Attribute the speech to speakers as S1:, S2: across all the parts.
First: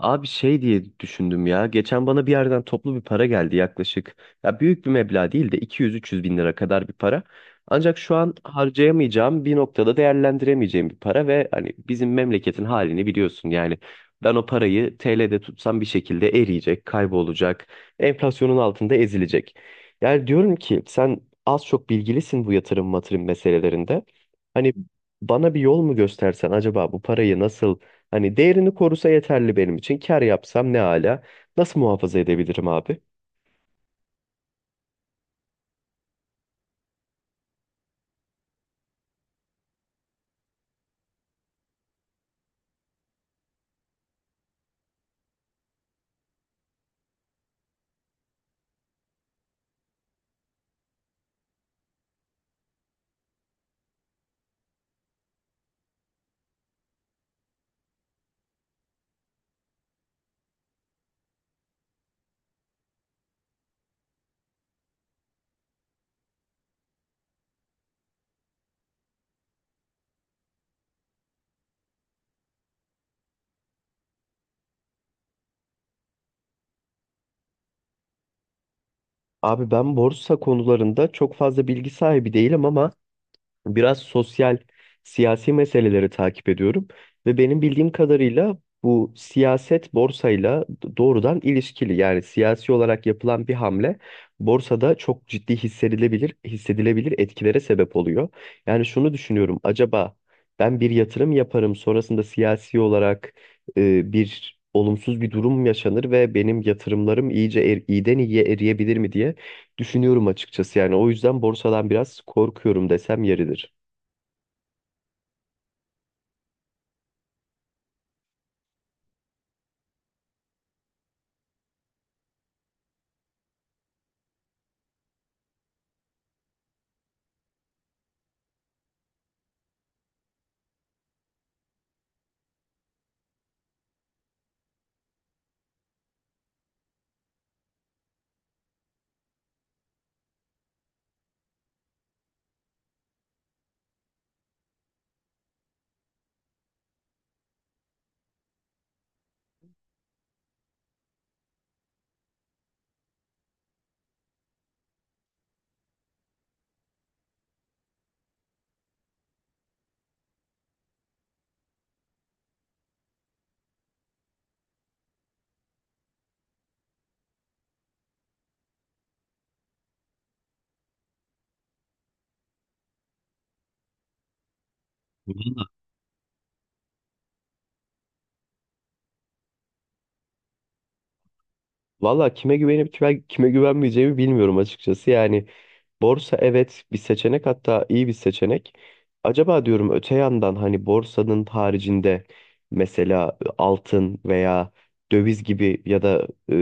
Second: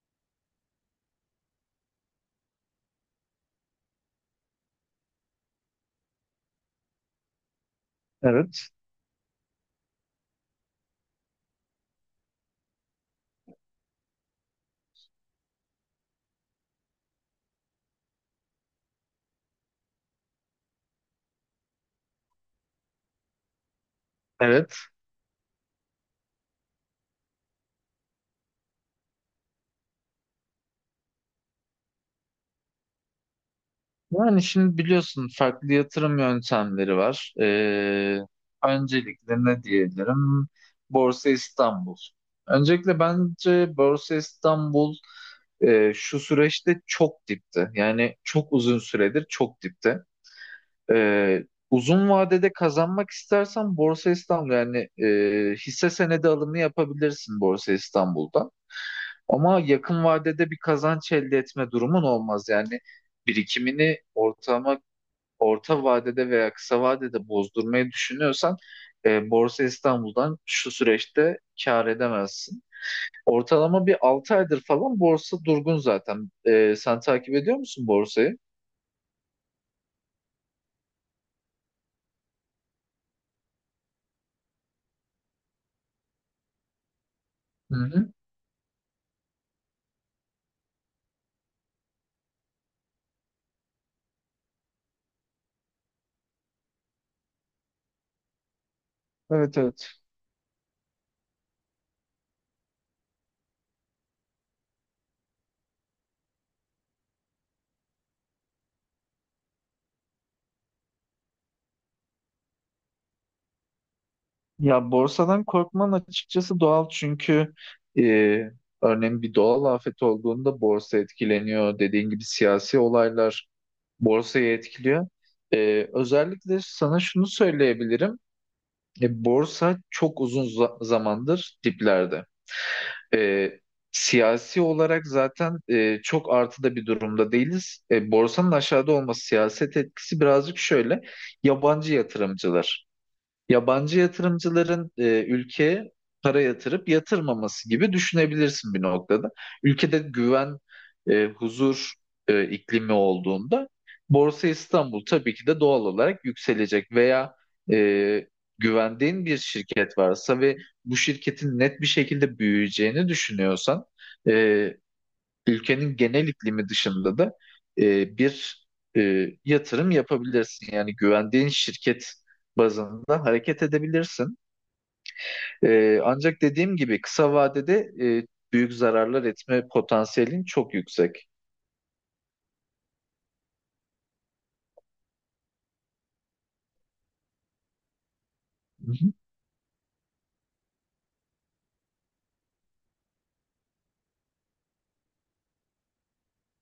S1: Abi şey diye düşündüm ya. Geçen bana bir yerden toplu bir para geldi yaklaşık. Ya büyük bir meblağ değil de 200-300 bin lira kadar bir para. Ancak şu an
S2: Evet,
S1: harcayamayacağım bir noktada değerlendiremeyeceğim bir para ve hani bizim memleketin halini biliyorsun. Yani ben o parayı TL'de tutsam bir şekilde eriyecek, kaybolacak, enflasyonun altında ezilecek. Yani diyorum ki sen az çok bilgilisin bu yatırım matırım meselelerinde. Hani
S2: evet.
S1: bana bir yol mu göstersen acaba bu parayı nasıl. Hani değerini korusa yeterli benim için. Kar yapsam ne ala. Nasıl muhafaza edebilirim abi?
S2: Yani şimdi biliyorsun farklı yatırım yöntemleri var. Öncelikle ne diyebilirim? Borsa İstanbul. Öncelikle bence Borsa İstanbul şu süreçte çok dipte. Yani çok uzun süredir çok dipte. Ee, uzun vadede kazanmak istersen Borsa İstanbul yani hisse senedi alımı yapabilirsin Borsa İstanbul'da. Ama yakın vadede bir kazanç elde etme durumun olmaz. Yani birikimini orta vadede veya kısa vadede bozdurmayı düşünüyorsan Borsa İstanbul'dan şu süreçte kâr edemezsin. Ortalama bir 6 aydır falan borsa durgun zaten. Sen takip ediyor musun borsayı?
S1: Abi ben borsa konularında çok fazla bilgi sahibi değilim ama biraz sosyal, siyasi meseleleri takip ediyorum ve benim
S2: Hı
S1: bildiğim
S2: hı.
S1: kadarıyla bu siyaset borsayla doğrudan ilişkili. Yani siyasi olarak yapılan bir hamle borsada çok ciddi hissedilebilir etkilere sebep oluyor. Yani şunu
S2: Evet,
S1: düşünüyorum,
S2: evet.
S1: acaba ben bir yatırım yaparım, sonrasında siyasi olarak bir olumsuz bir durum yaşanır ve benim yatırımlarım iyiden iyiye eriyebilir mi diye düşünüyorum açıkçası. Yani o yüzden borsadan biraz korkuyorum desem yeridir.
S2: Ya borsadan korkman açıkçası doğal, çünkü e, örneğin bir doğal afet olduğunda borsa etkileniyor. Dediğin gibi siyasi olaylar borsayı etkiliyor. Özellikle sana şunu söyleyebilirim. Borsa çok uzun zamandır diplerde. Ee, siyasi olarak zaten çok artıda bir durumda değiliz. Borsanın aşağıda olması, siyaset etkisi birazcık şöyle. Yabancı yatırımcılar. Yabancı yatırımcıların ülkeye para yatırıp yatırmaması gibi düşünebilirsin bir noktada. Ülkede güven, huzur iklimi olduğunda Borsa İstanbul tabii ki de doğal olarak yükselecek, veya e, güvendiğin bir şirket varsa ve bu şirketin net bir şekilde büyüyeceğini düşünüyorsan e, ülkenin genel iklimi dışında da bir yatırım yapabilirsin. Yani güvendiğin şirket bazında hareket edebilirsin.
S1: Valla
S2: Ancak dediğim gibi kısa vadede e, büyük zararlar etme potansiyelin çok yüksek.
S1: valla kime güvenip kime güvenmeyeceğimi bilmiyorum açıkçası. Yani borsa, evet, bir seçenek, hatta iyi bir seçenek.
S2: Hı hı.
S1: Acaba diyorum öte yandan hani borsanın haricinde mesela altın veya döviz gibi ya da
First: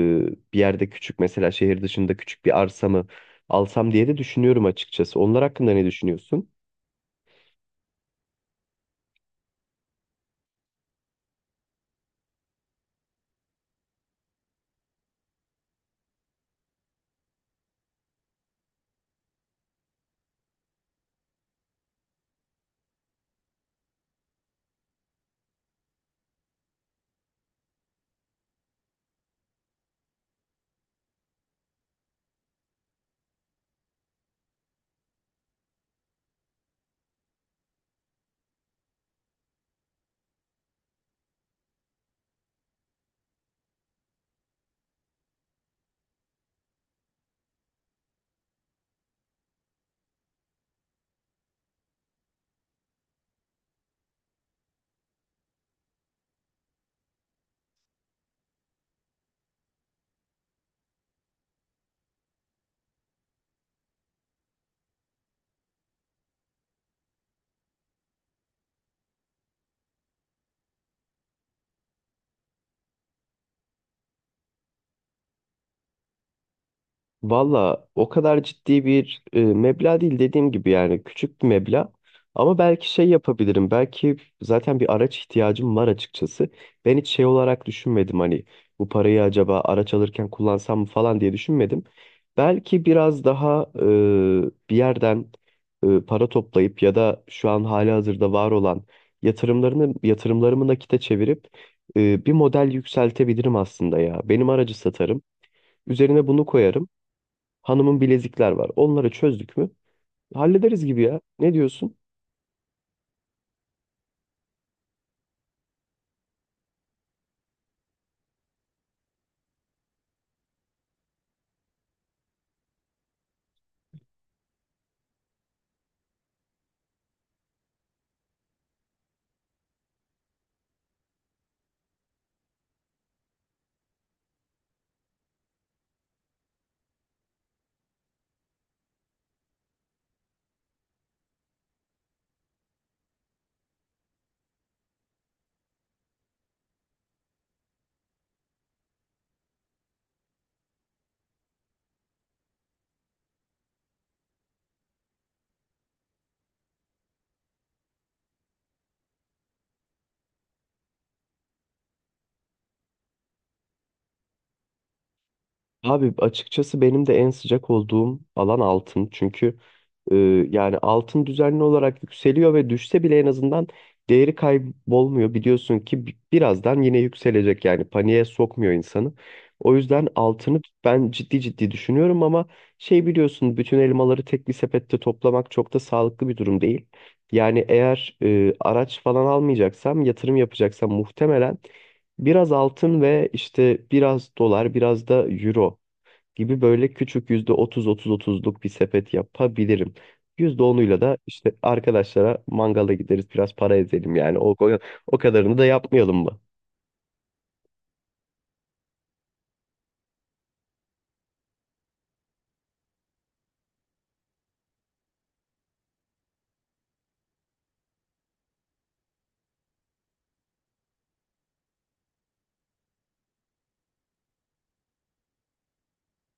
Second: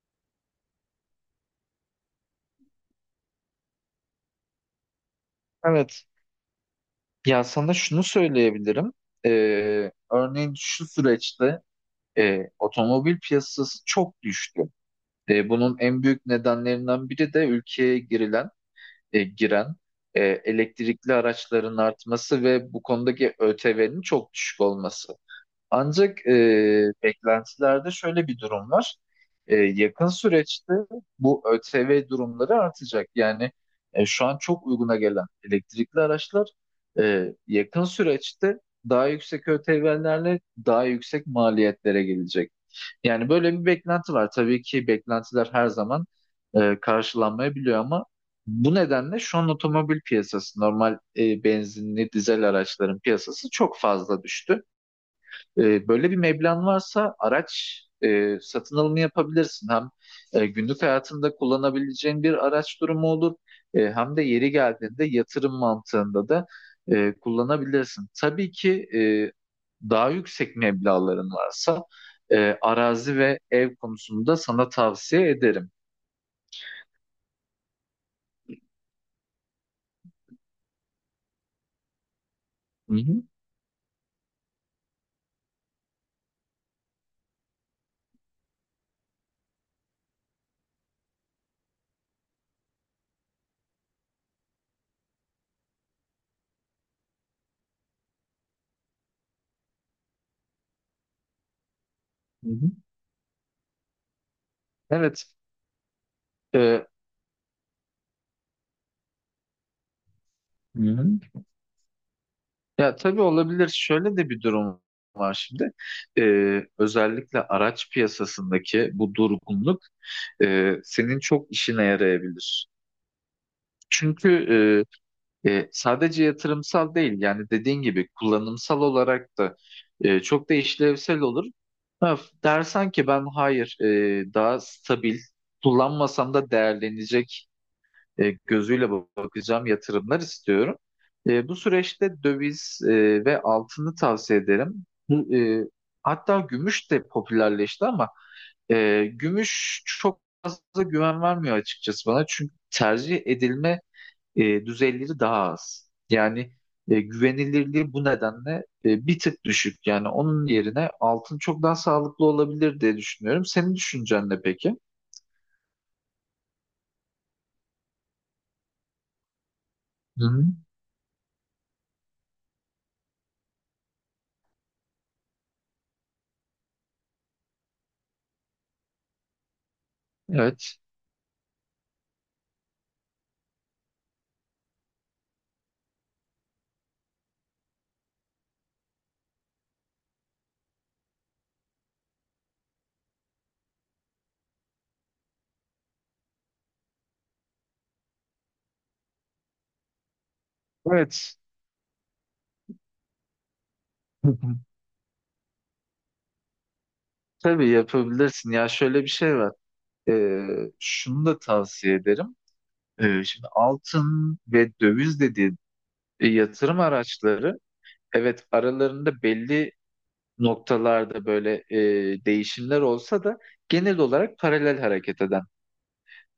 S1: bir yerde küçük, mesela şehir dışında küçük bir arsa mı alsam diye de düşünüyorum açıkçası. Onlar hakkında ne
S2: Evet.
S1: düşünüyorsun?
S2: Ya sana şunu söyleyebilirim. E, örneğin şu süreçte otomobil piyasası çok düştü. Bunun en büyük nedenlerinden biri de ülkeye giren elektrikli araçların artması ve bu konudaki ÖTV'nin çok düşük olması. Ancak beklentilerde şöyle bir durum var. Yakın süreçte bu ÖTV durumları artacak. Yani şu an çok uyguna gelen elektrikli araçlar yakın süreçte daha yüksek ÖTV'lerle daha yüksek maliyetlere gelecek. Yani böyle bir beklenti var. Tabii ki beklentiler her zaman karşılanmayabiliyor, ama bu nedenle şu an otomobil piyasası, normal benzinli dizel araçların piyasası çok fazla düştü. Böyle bir meblağın varsa araç satın alımı yapabilirsin. Hem günlük hayatında kullanabileceğin bir araç durumu olur. Hem de yeri geldiğinde yatırım mantığında da kullanabilirsin. Tabii ki daha yüksek meblağların varsa arazi ve ev konusunda sana tavsiye ederim.
S1: Valla o kadar ciddi bir meblağ değil, dediğim gibi, yani küçük bir meblağ. Ama belki
S2: Hı
S1: şey
S2: hı.
S1: yapabilirim. Belki zaten bir araç ihtiyacım var açıkçası. Ben hiç şey olarak düşünmedim, hani bu parayı acaba araç alırken kullansam mı falan diye düşünmedim. Belki biraz daha bir yerden para toplayıp ya da şu an hali hazırda var olan yatırımlarımı nakite çevirip bir
S2: Hı
S1: model
S2: hı.
S1: yükseltebilirim aslında ya. Benim aracı satarım.
S2: Evet.
S1: Üzerine bunu
S2: e,
S1: koyarım. Hanımın bilezikler var. Onları çözdük mü?
S2: Hı
S1: Hallederiz gibi
S2: hı.
S1: ya. Ne diyorsun?
S2: Ya tabii olabilir. Şöyle de bir durum var şimdi. Özellikle araç piyasasındaki bu durgunluk senin çok işine yarayabilir. Çünkü sadece yatırımsal değil, yani dediğin gibi kullanımsal olarak da çok da işlevsel olur. Ha, dersen ki ben hayır, daha stabil kullanmasam da değerlenecek gözüyle bakacağım yatırımlar istiyorum. Bu süreçte döviz ve altını tavsiye ederim. Hatta gümüş de popülerleşti, ama gümüş çok fazla güven vermiyor açıkçası bana. Çünkü tercih edilme düzeyleri daha az. Yani güvenilirliği bu nedenle bir tık düşük. Yani onun yerine altın çok daha sağlıklı olabilir diye düşünüyorum. Senin düşüncen ne peki?
S1: Abi açıkçası benim de en sıcak olduğum alan altın. Çünkü e,
S2: Hı hı.
S1: yani altın düzenli olarak yükseliyor ve düşse bile en azından değeri kaybolmuyor. Biliyorsun ki birazdan yine yükselecek, yani paniğe sokmuyor insanı. O yüzden altını
S2: Evet.
S1: ben ciddi ciddi düşünüyorum ama şey biliyorsun, bütün elmaları tek bir sepette toplamak çok da sağlıklı bir durum değil. Yani eğer araç falan almayacaksam, yatırım yapacaksam muhtemelen biraz altın ve işte biraz dolar, biraz da euro gibi, böyle küçük, %30 %30 %30'luk bir sepet yapabilirim. %10'uyla da
S2: Evet.
S1: işte arkadaşlara mangala gideriz, biraz para ezelim yani. O kadarını da yapmayalım mı?
S2: Tabii yapabilirsin. Ya şöyle bir şey var. Ee, şunu da tavsiye ederim. Şimdi altın ve döviz dediği yatırım araçları, evet, aralarında belli noktalarda böyle değişimler olsa da genel olarak paralel hareket eden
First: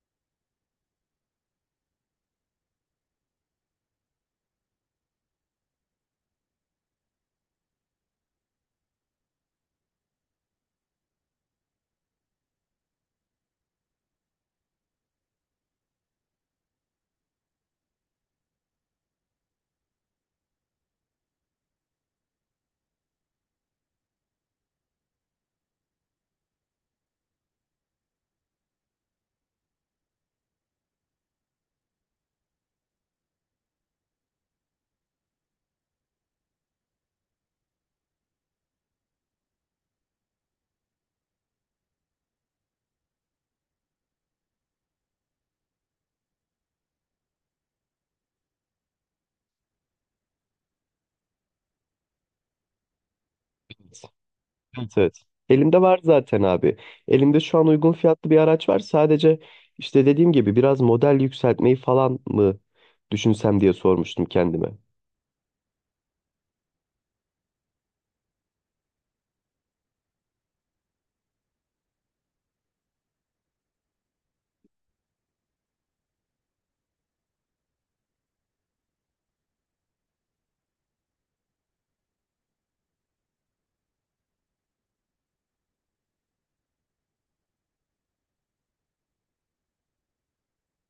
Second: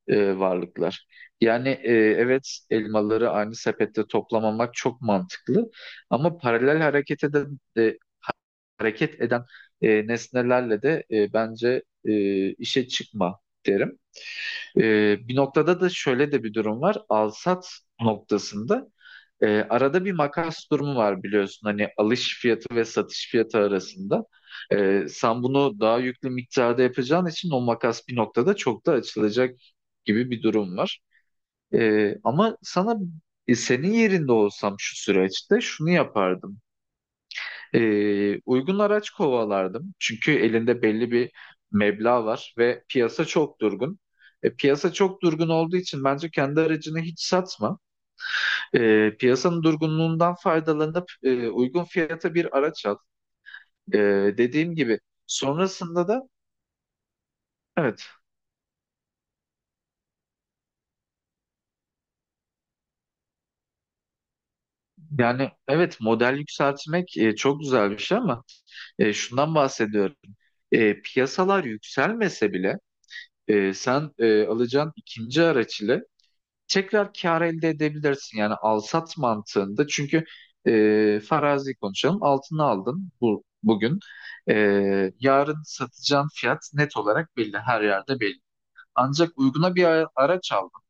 S2: varlıklar. Yani evet, elmaları aynı sepette toplamamak çok mantıklı, ama paralel hareket eden nesnelerle de bence işe çıkma derim. Bir noktada da şöyle de bir durum var. Alsat noktasında arada bir makas durumu var biliyorsun. Hani alış fiyatı ve satış fiyatı arasında. Sen bunu daha yüklü miktarda yapacağın için o makas bir noktada çok da açılacak gibi bir durum var. Ama sana senin yerinde olsam şu süreçte şunu yapardım. Uygun araç kovalardım. Çünkü elinde belli bir meblağ var ve piyasa çok durgun. Piyasa çok durgun olduğu için bence kendi aracını hiç satma. Piyasanın durgunluğundan faydalanıp uygun fiyata bir araç al. E, dediğim
S1: Evet.
S2: gibi
S1: evet. Elimde var
S2: sonrasında da
S1: zaten abi. Elimde şu an uygun
S2: evet.
S1: fiyatlı bir araç var. Sadece işte, dediğim gibi, biraz model yükseltmeyi falan mı düşünsem diye sormuştum kendime.
S2: Yani evet, model yükseltmek çok güzel bir şey, ama şundan bahsediyorum. Piyasalar yükselmese bile sen alacağın ikinci araç ile tekrar kar elde edebilirsin. Yani al-sat mantığında, çünkü farazi konuşalım, altını aldın bugün. E, yarın satacağın fiyat net olarak belli, her yerde belli. Ancak uyguna bir araç aldın.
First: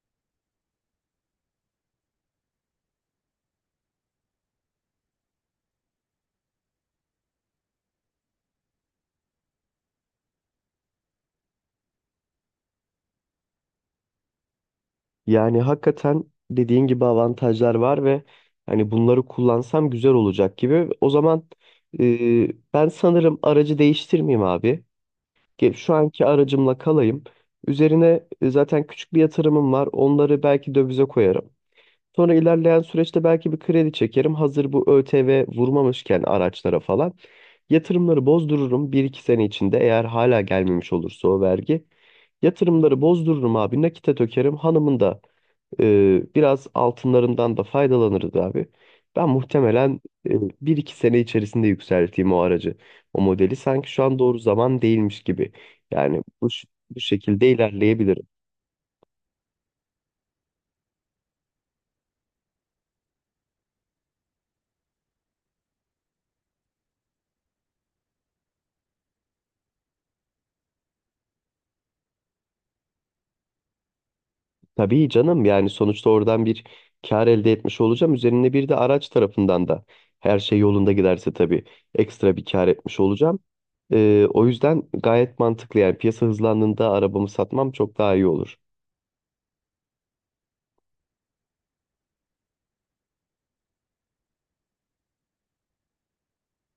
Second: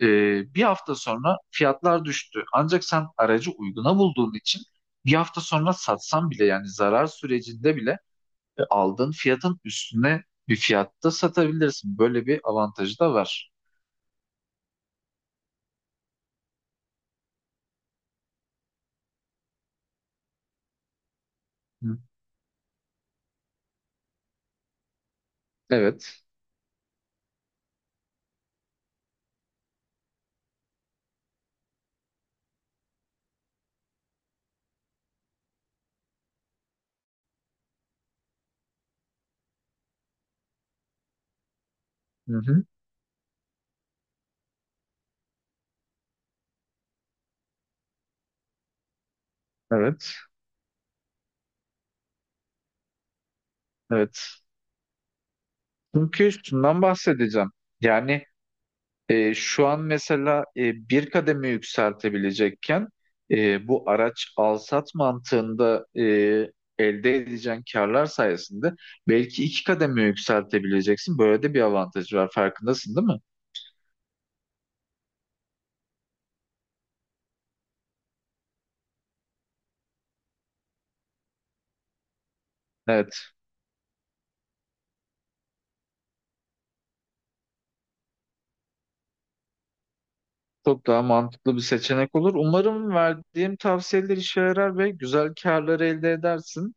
S2: E, bir hafta sonra fiyatlar düştü. Ancak sen aracı uyguna bulduğun için bir hafta sonra satsan bile, yani zarar sürecinde bile aldığın fiyatın üstüne bir fiyatta satabilirsin. Böyle bir avantajı da var.
S1: Yani hakikaten dediğin gibi avantajlar var ve hani bunları kullansam güzel olacak gibi. O zaman
S2: Hı.
S1: ben sanırım aracı değiştirmeyeyim abi. Şu
S2: Evet.
S1: anki aracımla kalayım. Üzerine zaten küçük bir yatırımım var. Onları belki dövize koyarım. Sonra ilerleyen süreçte belki bir kredi çekerim, hazır bu ÖTV vurmamışken araçlara falan. Yatırımları bozdururum. Bir iki sene içinde eğer hala gelmemiş olursa o vergi.
S2: Hı hı.
S1: Yatırımları bozdururum abi, nakite dökerim. Hanımın da biraz altınlarından da faydalanırız abi. Ben muhtemelen
S2: Evet.
S1: e, bir iki sene içerisinde yükselteyim o aracı. O modeli, sanki şu an doğru
S2: Evet.
S1: zaman değilmiş gibi. Yani
S2: Çünkü üstünden
S1: bu şekilde
S2: bahsedeceğim. Yani
S1: ilerleyebilirim.
S2: şu an mesela bir kademe yükseltebilecekken bu araç alsat mantığında elde edeceğin karlar sayesinde belki iki kademe yükseltebileceksin. Böyle de bir avantajı var. Farkındasın değil mi?
S1: Tabii canım, yani sonuçta oradan bir kar elde etmiş olacağım. Üzerine bir de araç tarafından da, her şey yolunda giderse tabii, ekstra bir kar etmiş
S2: Evet.
S1: olacağım. O yüzden gayet mantıklı, yani piyasa hızlandığında arabamı satmam çok daha iyi olur.
S2: Çok daha mantıklı bir seçenek olur. Umarım verdiğim tavsiyeler işe yarar ve güzel karlar elde edersin.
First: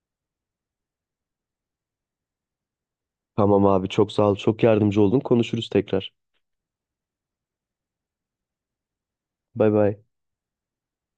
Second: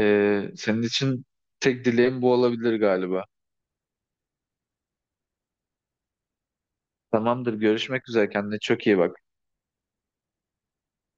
S2: Senin için tek dileğim bu olabilir galiba.
S1: Tamam abi, çok sağ ol, çok yardımcı oldun, konuşuruz tekrar.
S2: Tamamdır. Görüşmek üzere. Kendine çok iyi bak.
S1: Bay bay.